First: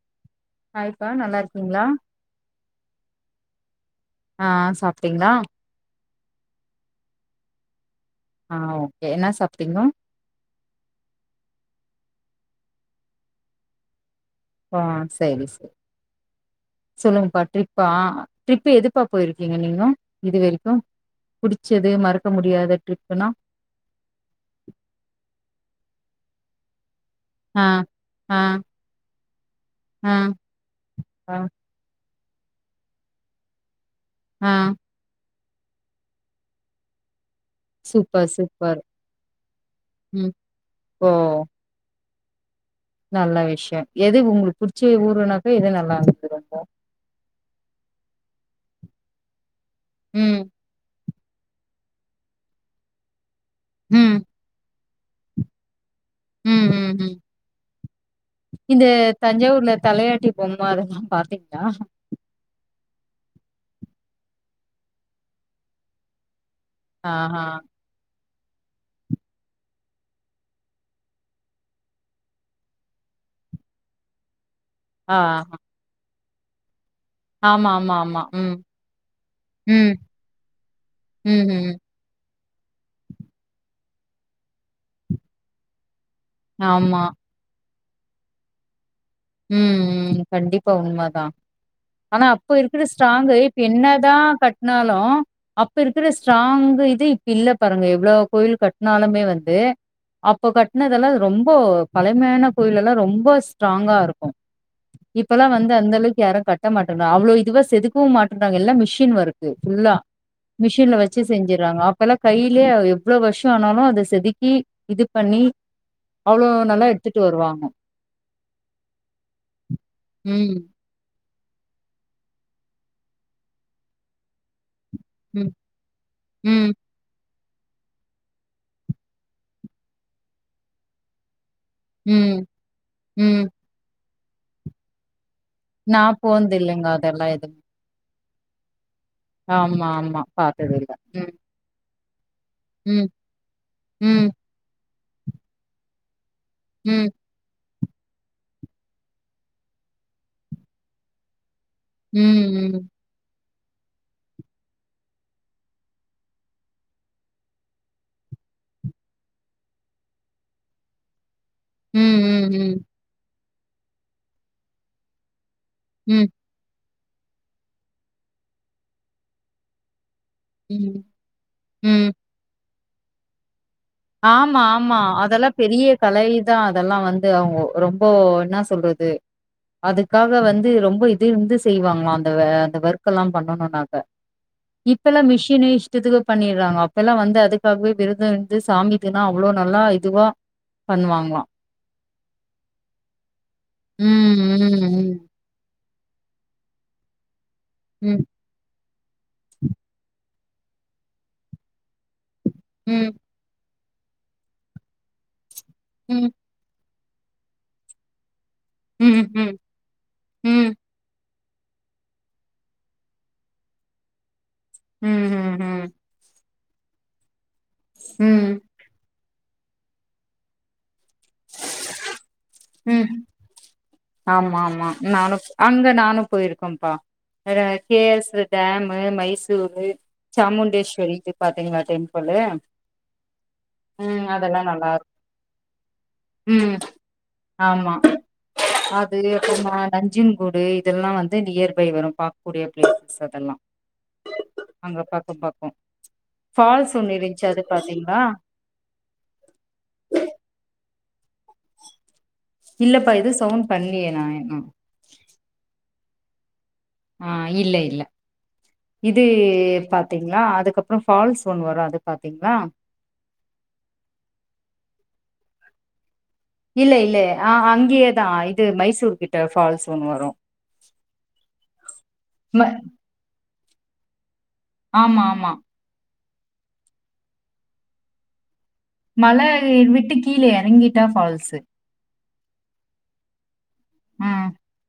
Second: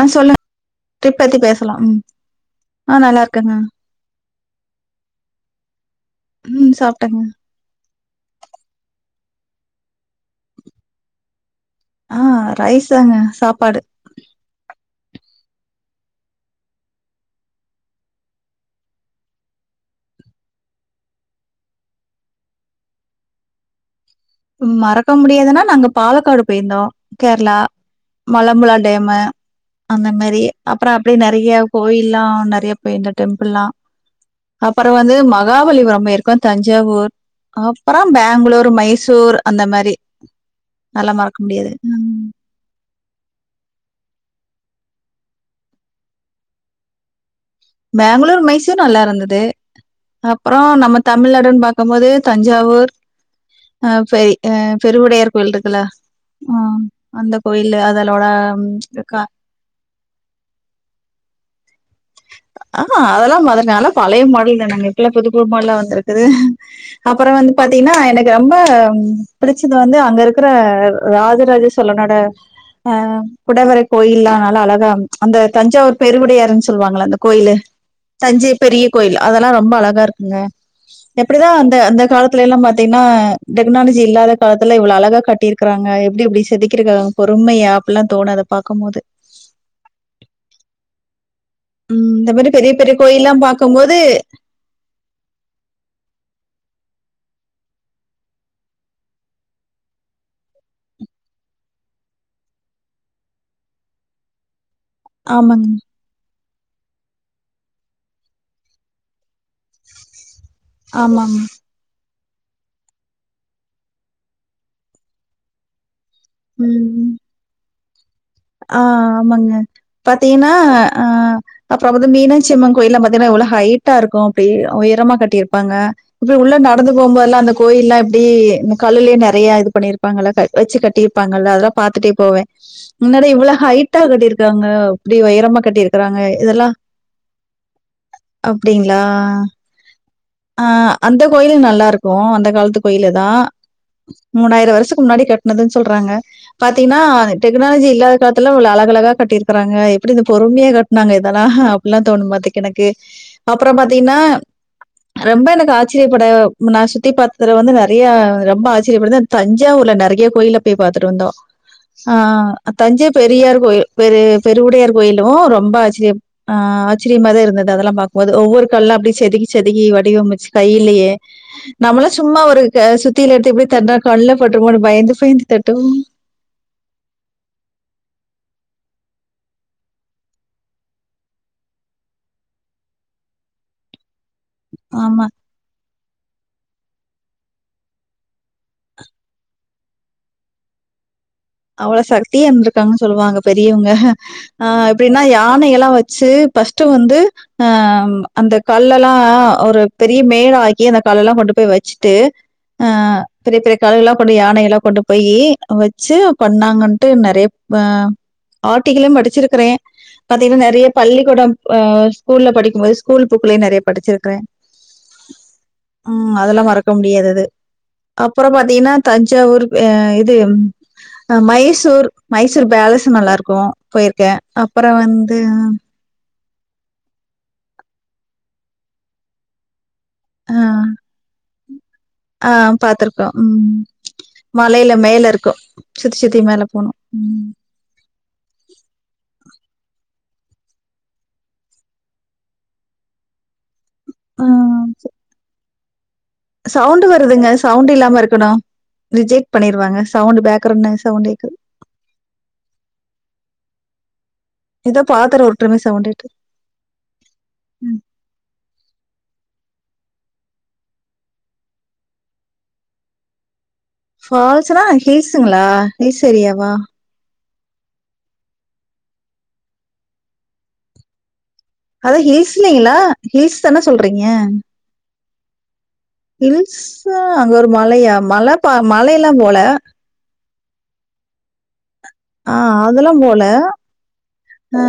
ஆ சொல்லுங் ஹாய்ப்பா ட்ரிப் நல்லா பத்தி பேசலா இருக்கீங்களா ம் ஆ நல்லா இருக்கேங்க ஆ சாப்ட்டீங்ளா ம் சாப்ட்டேங்க ஆ ஓகே என்ன சாப்ட்டீங்கோ ஆ ரைஸ் தாங்க சாப்பாடு ஆ செரி ஸ் சொல்லுங்கப்பா ட்ரிப்பா ட்ரிப்பு எதுப்பா போயிருக்கீங்க நீங்கோ இது வெரிக்கு புடிச்சது மறக்க முடியாத ட்ரிப்புனா மறக்க முடியாதுனா நாங்க பாலக்காடு போயிருந்தோ கேரளா ஆ ஆ மலம்புளா டேமு அந்த ஆ மாரி அப்புறொ அப்டி ஆ நெறைய கோயில்லா நறைய போயிந்த டெம்பிள்ல்லா ஆ அப்பர் ப்றோ வந்து மகாபலிபுரோ போயிருக்கொ தஞ்சாவூர் அப்பறோ super Bangalore super Mysore அந்த மாரி ம் ஓ அதால்லா மறக்க முடியாது ம் நல்ல விஷ்யோ எது உங்களுக்கு புடிச்ச ஊருனாக்கா எது நல்லாருக் பெங்களூர் மைசூர் நல்லா இருந்தது ம் அப்புறம் நம்ம தமிழ்நாடுன்னு பாக்கும் போது தஞ்சாவூர் அ ம் பெய் ஆ பெருவுடையார் கோயில்ட்ருக்குல அ ம் ம் ம் அந்த கோயிலு அதலோட ம் இந்த க தஞ்சாவூர்ல தலையாட்டி பொம்ம அதெல்லா பாத்துக்கிட்டா ஆ அதலாம் அதனால பழைய மாடல் தானங்க இப்பல்ல புது புது மாட்லா வந்துருக்குது அப்பற ஆஹா வந்து பாத்தீங்னா எனக் ரொம்ப பிடிச்சது வந்து அங்க இருக்கிற ராஜராஜ சோலனோட அ குடவரை கோயில்லா நல்லா அழகா ஆ அந்த தஞ்சாவூர் பெருகுடையாருன் சொல்வாங்கள அந்த கோயிலு ஆமா ஆமா ஆமா தஞ்சை ம் பெரிய கோயில் அதெல்லா ரொம்ப ம் அழகா இருக்குங்க எப்டிதா ம்ஹ்ம். அந்த அந்த காலத் துல்லா பாத்தீங்கன்னா டெக்னாலஜி இல்லாத காலத்துல இவ்ளோ அழகா கட்டிருக்கறாங்க எப்படி இப்படி செக்கக்கி ஆமா. இரூக்கிராங்க பெர்த்து உண்மையா அப்பெல்லா தோணாது பாக்கூ போது உம் உம் கண்டிப்பா உண்ம தா ம் ஆனா இந்த மாரி அப்ப பெரிய இருக்குள பெரிய கோயில்லா ஸ்ட்ராங்கு இப்ப பாக்கும்போது என்னதா கட்னாலூ அப்ப இருக்கிற ஸ்ட்ராங் இது இப்ப இல்ல பாருங்க எவ்ளோ கோயில் கட்னாலுமே வந்து அப்போ கட்னதெலா ரொம்போ பழைமையான கோயிலலா ரொம்ப ஸ்ட்ராங்கா இருக் இப்பலா ஆமாங்க. வந்து அந்தளவ்க்கு யாரு கட்ட மாட்டன்றா அவ்ளோ இதுவா செதுக்வு மாட்டன்றாங்க எல்லா மிஷின் வரு இது ஃபுல்லா மெஷின்ல வச்சு ஆமாமா. செஞ்சுற்றாங்க இப்பெல்லா கையிலயே எவ்ளோ வருஷோ ஆனாலும் அதை செதுக்கி இது பண்ணி அவ்ளே நல்லா ம். எடுத்துட்டு வருவாங்க ஆ ஆமாங்க பாத்தீங்ன்னா ம், ஆ அப்புறோ வந்து மீனாட்சி அம்மன் கோயில்ல பாத்தீங்கன்னா எவ்ளோ ஹைட்டா இருக்கூ அப்டியே உயரமா ம், கட்டியிருப்பாங்க இப்ப உள்ள ம், நடந்து போவூபோதுல்லா அந்த கோயில்ல்லா எப்படி இந்த கல்லுலேய நெறய இது பண்ணிருப்பாங்க வெச்சு கட்டிப் விப்பாங்கல்ல அதெல்லா பாத்துட்டே ம். போவே முன்னாடி ம் இவ்ள ஹைட்டா கட்டி இருக்காங்க இப்டி ஒயரமா நா கட்டிருக்குறாங்க போன்து இதெல்லா இல்லைங்க அதெல்லா எதுவு அப்டிங்ளா ஆமா ஆமா பாத்ததுல்ல ம் ல்‌ நல்லா இருக் இப்போ அந்த காலத்து ம் கோயிலதா ம் மூணாயிரோ வருஷக்கு முன்னாடி கட்னதுன் சொல்றாங்க பாத்தீங்கன்னா ம் லாஜி இல்லாத காலத்துல அலக அலகா கட்டிருக்கிறாங்க எப்படி இந்த பொறுமைய கட்னாங்க இதெல்லா ப்புல்லா தோணு பாத்துக் எனக்கு ம் அப்றோ பாத்தீங்னா ரொம்ப எனக்கு ஆச்சரியப்பட நா சுத்தி பாத்ததுல வந்து நெறைய ரொம்ப ஆச்சரியப்படுது தஞ்சாவூர்ல நெறய கோயில்ல போய் பார்த்துட்டு வந்தோ ம் ஆ ம் ம் ம் தஞ்சை பெரியார் கோயில் பெரு பெருவுடையார் கோயிலு ரொம்ப ஆச்சிரியம் ம் ஆ ஆச்சரியமா தா இருந்தது அதெல்லா பாக்கூபோது ஒவ்வொரு கல்லா அப்டியே செதுக்கி செதுக்கி வடிவமைச்சு ம் கைலயே நம்மளா ம் சும்மா ஒரு க சுத்தில எட்த்து இப்டி தட்னா கண்ல்ல பட்டுருமேன்னு பைந்து போய் இருந் தட்டூ தா அதல்லா வந்து அவுங்கோ ரொம்போ இன்னா சொல்றது அதுக்காக வந்து ரொம்ப இது இருந்து செய்வாங்ளா அந்த வ அந்த வர்க்கெல்லா பண்ணணுனாக்க இப்பெல்லா ஆமா மிஷினே இஷ்டத்துக்கு பண்ணிறாங்க அப்ப எல்லா வந்து அதுக்காகவே விரதன் து சாமிக்குதா அவ்ளோ நல்லா இதுவா பண்ணுவாங்ளாம் அவ்ளோ சக்தியேம் இருக்காங்கன் சொல்லுவாங்க பெரியவங்க ம் ஆ எப்டினா ம் யானையலா வெ சே ஃபர்ஸ்ட்டு வந்து அ அ அம்பா ம் அந்த கல்லலா ஒரு பெரிய மேல் ஆக்கி அந்த கல்லல்லா கொண்டு போய் வச்சுட்டு ஆ ம் பெரிய பெரிய கால்கல்லா கொண்டு யானை எல்லா கொண்டு போயி வச்சு ம் பண்ணாங்கன்ட்டு நிறையா வே ம் ஆர்டிகிளயும் ம் ம் படிச்சிருக்குறே ம் பாத்தீங்கன்னா நெறய பள்ளிக்கூடம் அ ஸ்கூல்ல படிக்கும்போது ஸ்கூல் புக்குலயு நெறைய படிச்சிருக்கிறே ம் ம் ம் ம் அதெல்லா மறக்க முடியாதது ம் அப்பறம் பாத்தீங்கன்னா தஞ்சாவூர் அ இது ஆ மைசூர் மைசூர் பேலஸ் ம் நல்லா இருக்கு போயிருக்கே அப்பறம் வந்து இங்க நானும் போயிருக்கோம்பா வேற கே எஸ் டேமு மைசூரு ஆ சாமுண்டேஸ்வரி இது பாத்தீங்களா டெம்புளு மலைல மேல இருக்கு சுத்தி சுத்தி இருக்கு மேல ம் போனு ஆமா அது அப்பறமா நஞ்சன்கூடு இதெல்லா வந்து நியர் பை வரு பாக்க கூடிய பிளேசஸ் அதெல்லா ஆ அங்க பக்கோ பக்கோ ஃபால்ஸ் சவுண்ட் ஒண்ணு இருந்துச்சு வருதுங்க அது சவுண்ட் பாத்தீங்களா இல்லாம இருக்கணு ரிஜெக்ட் பண்ணிருவாங்க சவுண்ட் பேக்ரவுண்ட் நாய்ஸ் சவுண்ட் கேக்குது இல்லப்பா எது சவுண்ட் பண்லியே நா இன்னு எதோ பாத்திரோ உருட்டுற மாறி சவுண்ட் கேட்டுது ஆ இல்ல இல்ல இது பாத்தீங்ளா அதுக்கப்பறோ ஃபால்சு ஒன்னு வரு அது பாத்தீங்ளா ஃபால்ஸ்னா ஹில்ஸ்ங்களா ஹில்ஸ் ஏரியாவா இல்லே இல்லே ஆ அங்கேயே தா இது மைசூர்க்கிட்ட ஃபால்ஸ் ஒன்னு வரு அதா ம ஹில்ஸ்ன்னீங்களா ஹில்ஸ் தானே சொல்றீங்க ஆமா ஆமா ஹில்ஸ்ஸா அங்க ஒரு மலையா மலப்பா மலையெல்லா மல போல விட்டு கீழே எறங்கிட்டா ஃபால்ஸு ஆ அதெல்லா போல ம் ஆ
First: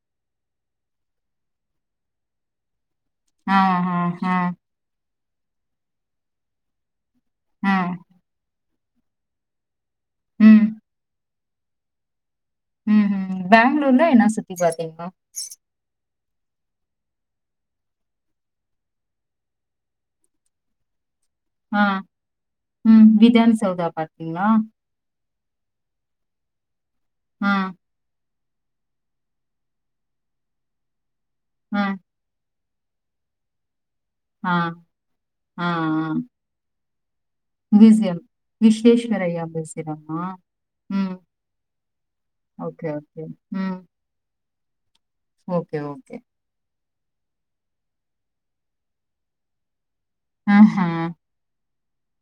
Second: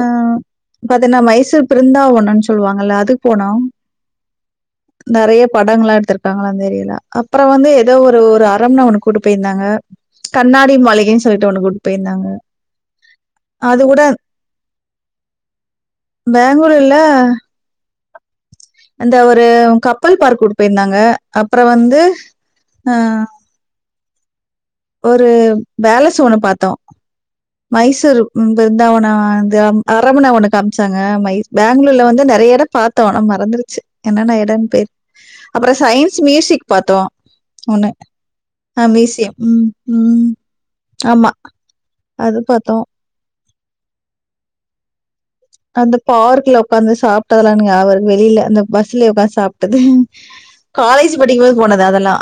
பாத்தீன்னா மைசூர் பிருந்தாவனன்னு சொல்லுவாங்கல்ல அதுக் போனோ ஆ ஆ ஆ நெறைய படங்கள்லா எடுத்துருக்காங்கள அந்த ஏரியால அப்புற வந்து ஆ ஏதோ ஒரு ஒரு அரண்மன ஒன்னு கூட்டு போயிருந்தாங்க ம் கண்ணாடி மலையே சொல்லிட்டு ஒன்னு கூட் போயிருந்தாங்க ம் ஹு அது கூட பேங்ளூர்ல என்ன சுத்தி பாத்தீங்க பேங்களூர்ல அந்த ஒரு கப்பல் பார்க் கூட்டு போயிருந்தாங்க அப்புற வந்து ஆ த்யான சௌதாபாத் என்னா ஒரு பேலஸ்அ ஒன்னு பாத்தோ ஆ மைசூர் ம் பிருந்தாவன வந்து அரண்மன ஒன்னு காமிச்சாங்க மை ஆ பேங்களூர்ல வந்து நெறைய எடம் பாத் த்தோ ஆனா மறந்துருச்சு என்னன்னா ஆ எடம்னு பேர் அப்புற சயின்ஸ் மியூசிக் பாத்தோ மிசியம் விஸ்வேஸ்வரை யா ம், பேசிறோமா ம். ம் ஆமா. அது பார்த்தோம். ஒகே ஒகே ம் ஓகே அந்த ஓகே பார்க்ல உக்காந்து சாப்ட்டதலா எனக் ஞாபக இருக்கு வெளியில அந்த பஸ்லே உக்காந்து சாப் டது ஆஹா காலேஜ் படிக்கும் போது போனது அதெல்லா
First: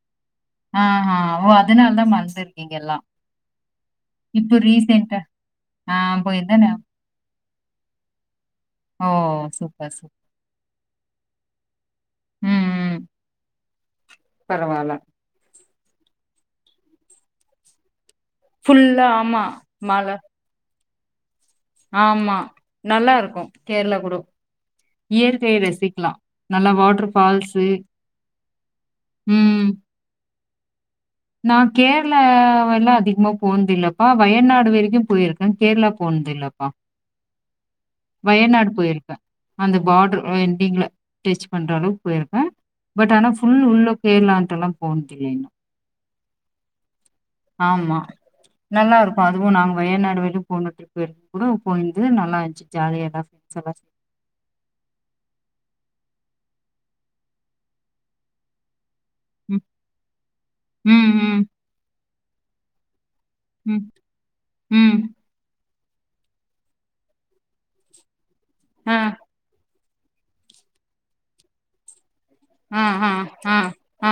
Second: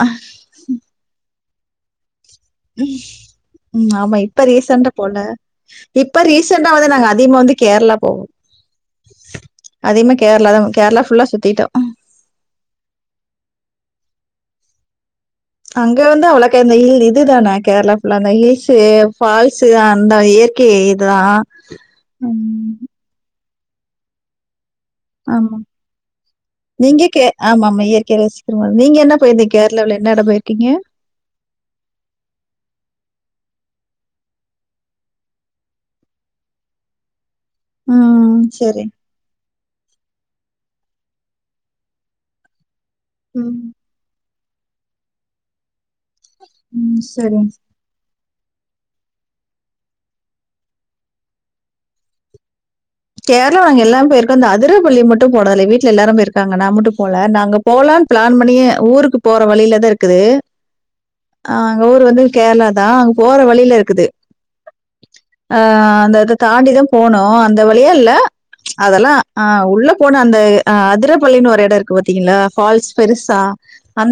ஆஹா ஓ அதனால தா மனசுல ம் ஆமா இப்ப ரிசன்டா ரீசெண்டா போல ஆ இப்ப ரீசெண்டா போயிருந்தா வந்து நாங்க அதிகமா வந்து கேரளா போவோ ஓ சூப்பர் சூப்பர் நல்லாதா கேரளா ஃபுல்லா சுத்திட்டோ ம் ம் பரவாயில்ல அங்க வந்து அவ்வளோக்க அந்த ஹில் இது தானே கேரளா ஃபுல்லா அந்த ஹில்ஸு ஃபுல்லா ஆமா ஃபால்ஸு மல அந்த இயற் கை இதுதா ஆமா நல்லாருக்கு கேரளா கூடோ ஆமா இயற்கைய ரசிக்கலா நல்லா நீங்க வாட்டர் கே ஃபால்ஸு ஆமாமா இயற்கைய ரசிக்கிற‌மாரி நீங்க என்ன போயிருந்தீங்க ம் கேரளாவுல எந்த எட போயிருக்கீங்க நா கேரளா எல்லா அதிகமா போனதுல்லப்பா வயநாடு வரிக்கு போயிருக் நா கேரளா போனது இல்லப்பா ம் வயநாடு சரி போயிருக் அந்த பார்டரு ஆ எண்டிங்ல டெச் பண்ற அளவுக்கு போயிருக்க பட் ஆனா ம் ஃபுல் உள்ள கேரளான்ட்டுல்லா போனதுல்ல ம் செரிங்க ஆமா நல்லாருக்கு அதுவு நாங்க வயநாடு வரையு போன ட்ரிப் ருக்கு கூட போய்ந்து நல்லா இருந்துச்சி ஜாலியா எல்லா கேராள ஃப்ரெண்ட்ஸ் எல்லா நாங்க எல்லாரு போயிருக் கோ அந்த அதுரப்பள்ளி மட்டு போனதுல்ல வீட்ல எல்லாரு போயிருக்காங்க நா மட்டு போல நா அங்க போலானு பிளான் பண்ணியே ஊருக் போற ம் வழியில தா இருக்குது ம் ஆ அங்க ஊர் வந்து கேரளா தா போற ம் வழியில ம் இருக்குது ம் ஆ அந்த தாண்டிதா போனோ அந் இந்த வழியா இல்ல அதல்லா ஆ உள்ள போன அந்த அ அதிரப்பள்ளின்னு ஒரு இடோ இருக்கு பாத்தீங்களா ஆ ஃபால்ஸ் ஆ பெருசா ஆ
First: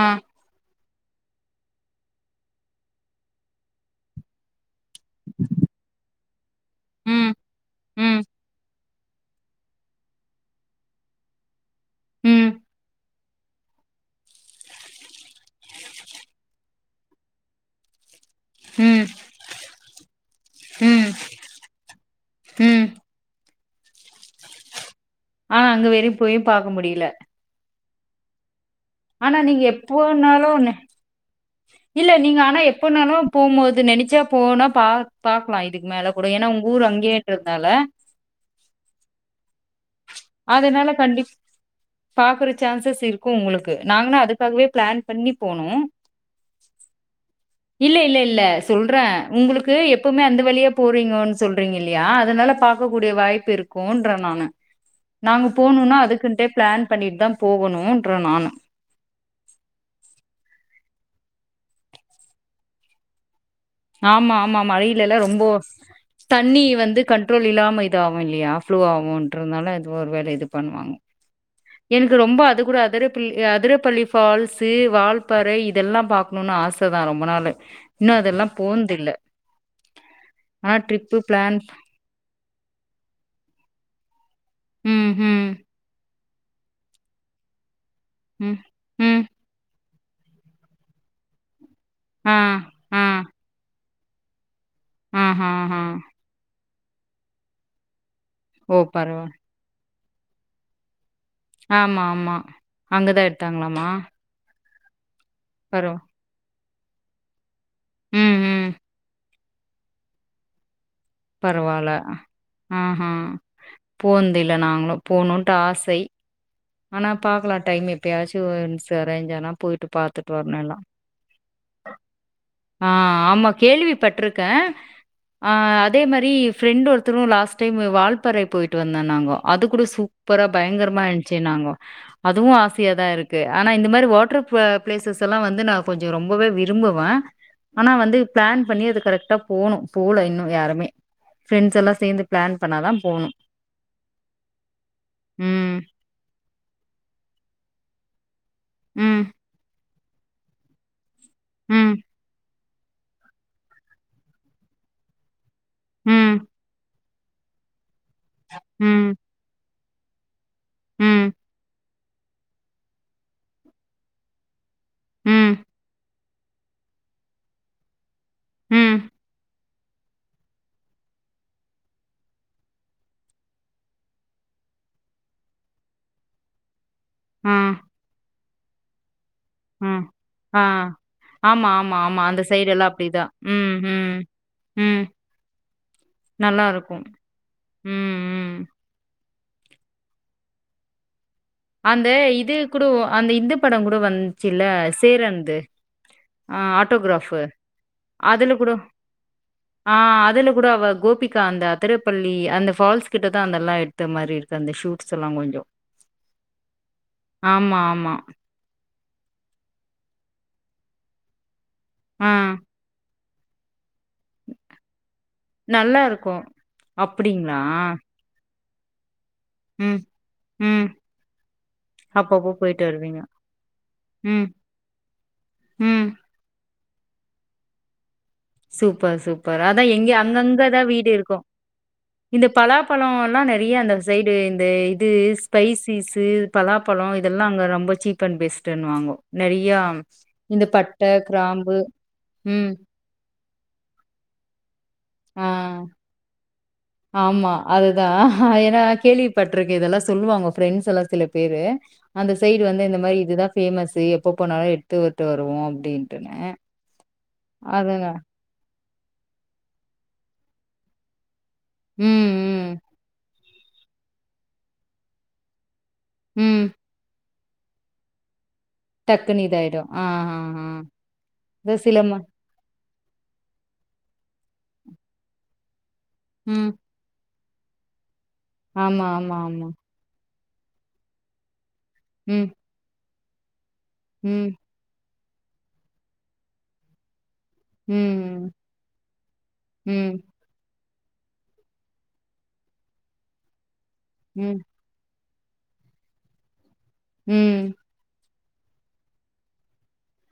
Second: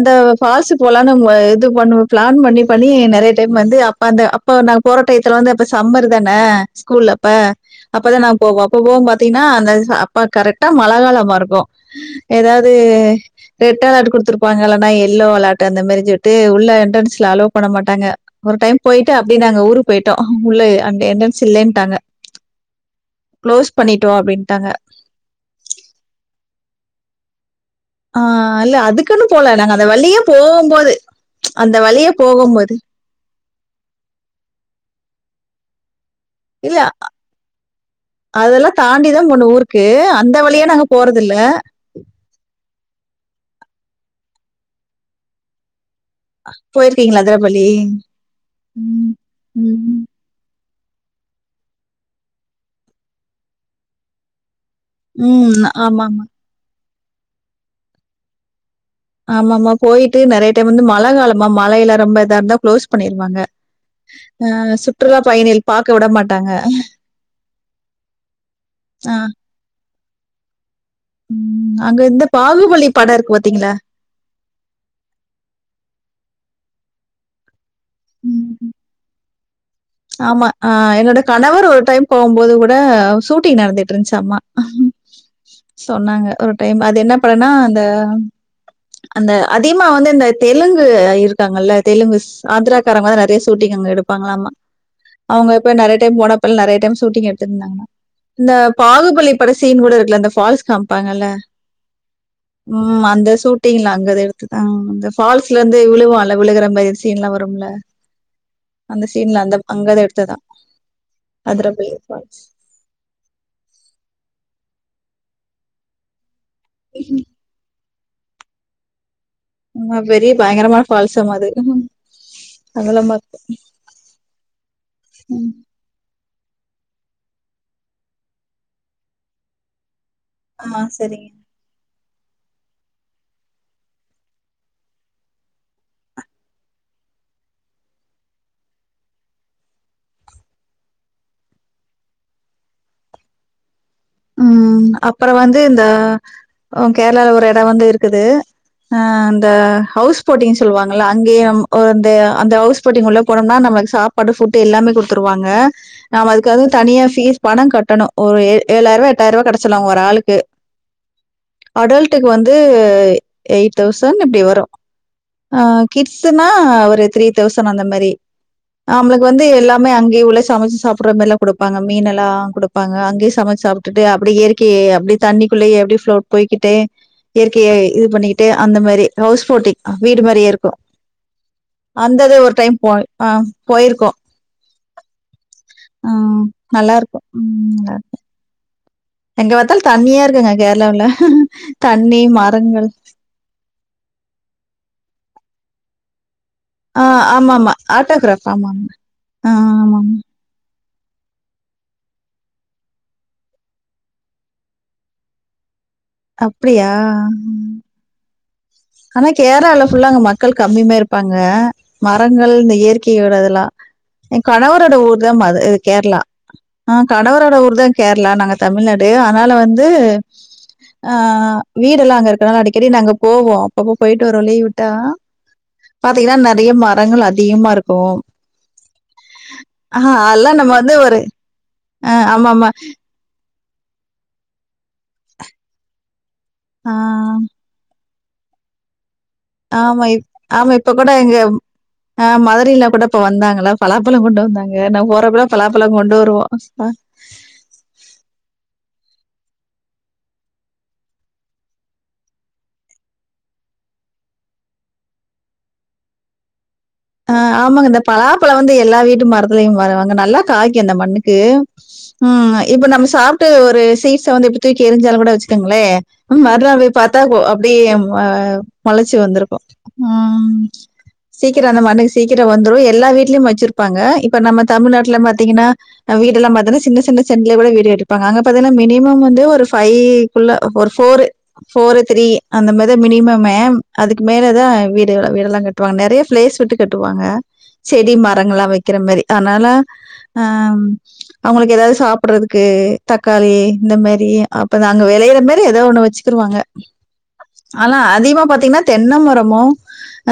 ஆ ஃபால்ஸ் போகலானு ம் இது பண்ணுவ பிளான் பண்ணி பண்ணி நிறைய டைம் வந்து அப்ப அந்த அப்ப அந்த போறட்டைத்துல வந்து அப்ப சம்மர் தானே ஸ்கூல்லப்ப ம் அப்பதா ம் நா வோம் அப்பவோம் பாத்தீங்கன்னா அந்த ஸ் அப்ப கரெக்டா மழை காலமா இருக்கோ ம் ஏதாது ரெட்அலாட் குடுத்துருப்பாங்க இல்லன்னா எல்லோ அலர்ட் அந்த மாரி சொல்லிட்டு உள்ள என்ட்ரன்ஸ்ல அலோ பண்ண மாட்டாங்க ஒரு டைம் ம் போய்ட்டு அப்டியே நாங்க ஊருக்கு போயிட்டோ உள்ள அங்க ம் என்டர்ஸ் இல்லன்ட்டாங்க ம் குளோஸ் பண்ணிட்டோ அப்டின்ட்டாங்க ஆ அங்க வெறியு போயும் பாக்க முடில ஆ அல்ல அதுக்குன்னு ஆனா போல நீங்க நாங்க அந்த வழியே எப்போனாலு போம்போது அந்த வழியே இல்ல நீங்க ஆனா போகும்போது எப்போனாலு போம்போது நினச்சா போனா பா பாக்கலா இதுக்கு மேல கூட ஏன்னா உங்க ஊர் அங்கேன்றதுனால அதல்லா தாண்டிதா போனோ ஊருக்கு அந்த வழியா நாங்க அதனால கண்டிப் போறதில்ல பாக்குற சான்சஸ் இருக்கு உங்களுக்கு நாங்கன்னா அதுக்காகவே பிளான் பண்ணி போனோ போயிருக்கீங்களா அதிரபள்ளி இல்ல இல்ல இல்ல சொல்றேன் உங்களுக்கு ம். எப்பவுமே அந்த வழியா போறீங்கோன்னு சொல்றீங்கில்லையா அதனால பாக்க கூடிய வாய்ப்பு இருக்கும்ன்றேன் நானு நாங்க ம். போணும்னா ஆமாமா. அதுக்குடன்டே பிளான் பண்ணிட்டு தான் போகணும்ன்ற நானு ஆமா ஆமா போய்ட்டு நிறைய டைம் வந்து மழ காலமா மழைய எல்லா ரொம்ப இதுவ இருந்தா குளோஸ் பண்ணிருவாங்க ஆமா ஆமா ஆமா அ மழைலெல்லா சுற்றுலா ரொம்ப பயணிகள் பார்க்க விட மாட்டாங்க. தண்ணி வந்து கண்ட்ரோல் இல்லாம இத ஆவு இல்லையா ஃப்ளே ஆ. ஆகும் ன்றதுனால ஒர்வேல இது பண்ணுவாங்க ம். அங்க எனக்கு இந்த ரொம்ப அது கூட பாகுபலி படம் அதரபள் இருக்கு பார்த்தீங்களா? அதிர பள்ளி ஃபால்ஸ் வால்பறை இதெல்லா பாக்கணும்னு ஆச தா ரொம்ப நாளு இன்னோ அதெல்லா ம். போந் இல்ல ஆமா ஆ என்னோட கணவர் ஒரு டைம் போம்போது கூட ஷூட்டிங் நடந்துட்யிருந்துச்சாமா ம் ம் சொன்னாங்க ஒரு டைம் அது என்ன படனா அந்த ஆ ம் ம் அதிமா வந்து இந்த தெலுங்கு இருக்காங்கல்ல தெலுங்குஸ் ஆ ஆந்தர ஆ க்காரவங்க நறையா சூட்டிங் அங்க எடுபாங்களலாமா ஆஹா அவுங்க இப்ப ஆஹா நிறைய டைம் போனப்பள்ள நிறைய டைம் ஷூட்டிங் எடுத்துயிருந்தகல்லா இந்த ஓ பரவா பாகுபலி பட சீன் கூட இருக்கல அந்த ஃபால்ஸ் காம்ப்பாங்கல்ல ஆமா ஆமா ம் அங்கதா அந்த ஷூட்டிங் எடுத்தாங்களாமா அங்க எடு ட்டுதா அந்த ஃபால்ஸ்லயிருந்தே பரவா விழுவா ல விலுகர மாரி சீன்லா வரும்ல ம் ம் அந்த சீன்ல அந்த அங்கதா எடுத்த தா பரவால்ல ஆ ஆ போந்தில்ல நாங்களு போணுட்டு ஆசை ஆனா பாக்கலாம் டைமு எப்பயாச்சும் செரேஞ்சனா ம் பெரிய பயங்கரமா ஃபால்ஸாமா அது ஆ அகலமா இருக்கும். ஆமா கேள்விப்பட்ருக்கேன் ஆ ம். அதே மாறி ஃப்ரெண்ட் ஒருத்தரு லாஸ்ட் டைம் வால்பறை போயிட்டு வந்தன்னாங்கோ அது கூட சூப் ப்பரா ஆ பயங்கரமா சரிங்க. இருந்துச்சுன்னாங்கோ அதுவும் ஆசைய தான் இருக்கு ஆனா இந்த மாறி வாட்டர் பிளேசஸ்லாம் வந்து நான் கொஞ்சம் ரொம்பவே விரும்புவேன் ஆனா வந்து பிளான் பண்ணி அது கரெக்டா போணும் போல இன்னும் யாருமே பிரெண்ட்ஸ் எல்லாம் சேர்ந்து பிளான் பண்ணாதான் போணும் ம் அப்பறம் வந்து ம். இந்த கேரளால ஒரு இடம் வந்து இருக்குது அ ம். அந்த ஹவுஸ் போட்டிங் சொல்லுவாங்கல்ல அங்கேய்ம் ஓ ம். அந்த அந்த ஹவுஸ் போட்டிங் உள்ள போனம்னா நமக்கு சாப்பாடு ஃபுட்டு எல்லாமே குடுத்துருவாங்க ம். நம்ம அதுக்காக தனியா‌ ஃபீஸ் பணங் கட்டணு ஒரு ஏ ஏழாயிரூபா ம், எட்டாயிரூபா கட்ட சொல்வாங்க ஒரு ஆளுக்கு ம் அடல்ட்டுக்கு வந்து எயிட் தௌசண்ட் இப்டி வரு ம், கி ட்ஸ்னா ஒரு ஃத்ரீ தௌசண்ட் அந்த மாரி ம், நம்ளுக்கு வந்து எல்லா மே அங்கேயே உள்ள சமைச்சு சாப்புற மாரில்லா குடுப்பாங்க மீன்னெல்லா குடுப்பாங்க அங்கேயே சமை சாப்டுட்டு அப்டி இயற்கையே அப்டி தண்ணிக்குள்ளயே அப்டி ப்ளோர் போய்கிட்டு ஆ, இயற்கையை இது பண்ணிட்டு அந்த மாரி ஹவுஸ் போட்டிங் ஆ, வீடு மாரியே ஆ. இருக்கு ஆமா ஆமா ஆமா அந்த சைடு எல்லா அப்டிதா ஆ ம் போயிருக்கோம். ம் ம் ஆ நல்லாருக்கு ம் ம் எங்க பாத்தாலு தண்ணியா இருக்குங்க கேரளாவுல அந்த தண்ணி இது கூட மரங்கள் அந்த இந்த படங் கூட வந்ச்சில்ல சேரன்து ஆ ஆட்டோகிராஃப்பு ஆமாமா. ஆட்டோகிராஃப் அதுல கூட ஆமாமா. ஆ அதுல கூட அவ கோபி கா அந்த அத்திரப்பள்ளி அந்த ஃபால்ஸ் கிட்டதான் அதெல்லா எடுத்த மாறி இருக்கு அந்த ஷூட்ஸ் எல்லா கொஞ்சோ அப்டியா ஆமா ஆமா ஆனா கேரளால ஃபுல்லா அங்க மக்கள் கம்மிமா இருப்பாங்க ஆ மரங்கள் இந்த இயற் கையோட இதெல்லா என் கணவரோட தா மது நல்லா கேரளா இருக்கும். ஆ கணவரோட அப்படிங்களா? ஊர்தான் கேரளா நாங்க தமிழ்நாடு ஆனாலு வந்து ம், ம். ஆ வீடெல்லா அங்க அப்பப்போ இருக்கனால போயிட்டு அடிக்கடி நாங்க வருவீங்க. போவோ அப்பப்போ போயிட்டு வருவோ ம், லீவ் விட்டா ம். பாத்தீங்கன்னா நெறையா மரங்கள் அதிகமா இருக்கு சூப்பர் சூப்பர் அதான் எங்க அதெல்லாம் நம்ம அங்கங்கதா வந்து வீடு ஒரு இருக்கு அ இந்த ஆமாமா. பலாபழொல்லா நெறையா அந்த சைடு இந்த இது ஸ்பைசிஸு ஆ பலாப்பழோ இதெல்லா அங்க ரொம்ப சீப் அண்ட் பெஸ்ட்னுவாங்கோ ஆமா இ ஆமா இப்ப கூட எங்க கிராம்பு ஆ ம். மதுரைல கூட இப்ப வந்தாங்ளா பலாப்பழோ கொண்டு வந்தாங்க நா போறப்பல்லா ஆ பலாப்பழோ கொண்டு வருவோ ஆ ஆமா அதுதான் ஏனா கேள்விப்பட்டிருக்க இதெல்லா சொல்லுவாங்க ஃப்ரெண்ட்ஸ் எல்லா சில பேரு அந்த சைடு வந்து இந்த மாறி இதுதான் பேமஸு எப்ப போனாலு எடுத்து விட்டு வருவோ அப்டின்ட்டுனு ஆ ஆமாங்க இந்த பலாப்பழோ வந்து எல்லா வீட்டு மரத்துலயும் வருவாங்க நல்லா காய்க்கு அந்த மண்ணுக்கு ம் ம் இப்ப நம்ம சாப்ட்டு ஒரு சீட்ஸ வந்து இப்ப தூக்கி எரிஞ்சாலுங் கூட வெச்சுக்கோங்ளே ம். மறுநாள் போய் பத்தா அப்டியே அ முளைச்சு டக்குன்னு வந்திருக்கு இதாயிடும். ஆ, ஆ, ம் ஆ. சீக்கிரம் இந்த அந்த சில மண்ணுக்கு ம சீக்கிரோ வந்துரு எல்லா வீட்லயும் வெச்சிருப்பாங்க இப்ப நம்ம தமிழ்நாட்ல பாத்தீங்கன்னா வீடு எல்லாம் ம். பாத்தீன்னா சின்ன சின்ன செண்டுல கூட வீடு கட்டிபாங்க அங்க பாத்தீனா ஆமா, மினிமம் ஆமா, வந்து ஆமா. ஒரு ஃபைவ் குள்ள ஒரு ஃபோர் ஃபோர் த்ரீ ம், அந்த மாரிதான் மினிமமே அதுக்கு ம், மேலதான் வீ டெல்லா கட்டுவாங்க நெறையா பிளேஸ் விட்டு கட்டுவாங்க செடி ம், மரங்கல்லா வெக்கிற மாரி அனால ம், ஆ அவுங்களுக்கு எதாவது சாப்பறதுக்கு தக்காளி இந்த மாரி ம், அப் தா அங்க வெளையற மாரி ஏதோ ஒண்ணு வெச்சுக்கிருவாங்க ம் னலா அதிகமா பாத்தீங்கன்னா தென்னை மரமு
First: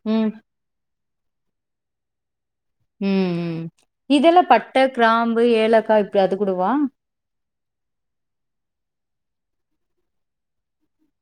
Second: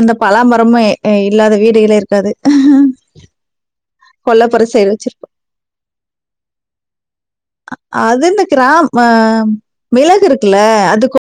அந்த ம், பலா மரமு இல்லாத வீடுகளே இருக்காது ம் ம் இதெல்லா கொல்லைப்புற பட்ட, சைடு வச்சிருப்போம். கிராம்பு, ஏலக்கா இப்டி அது கூடவா அது இந்த கிராமு அ மிளகுருக்குல்ல அது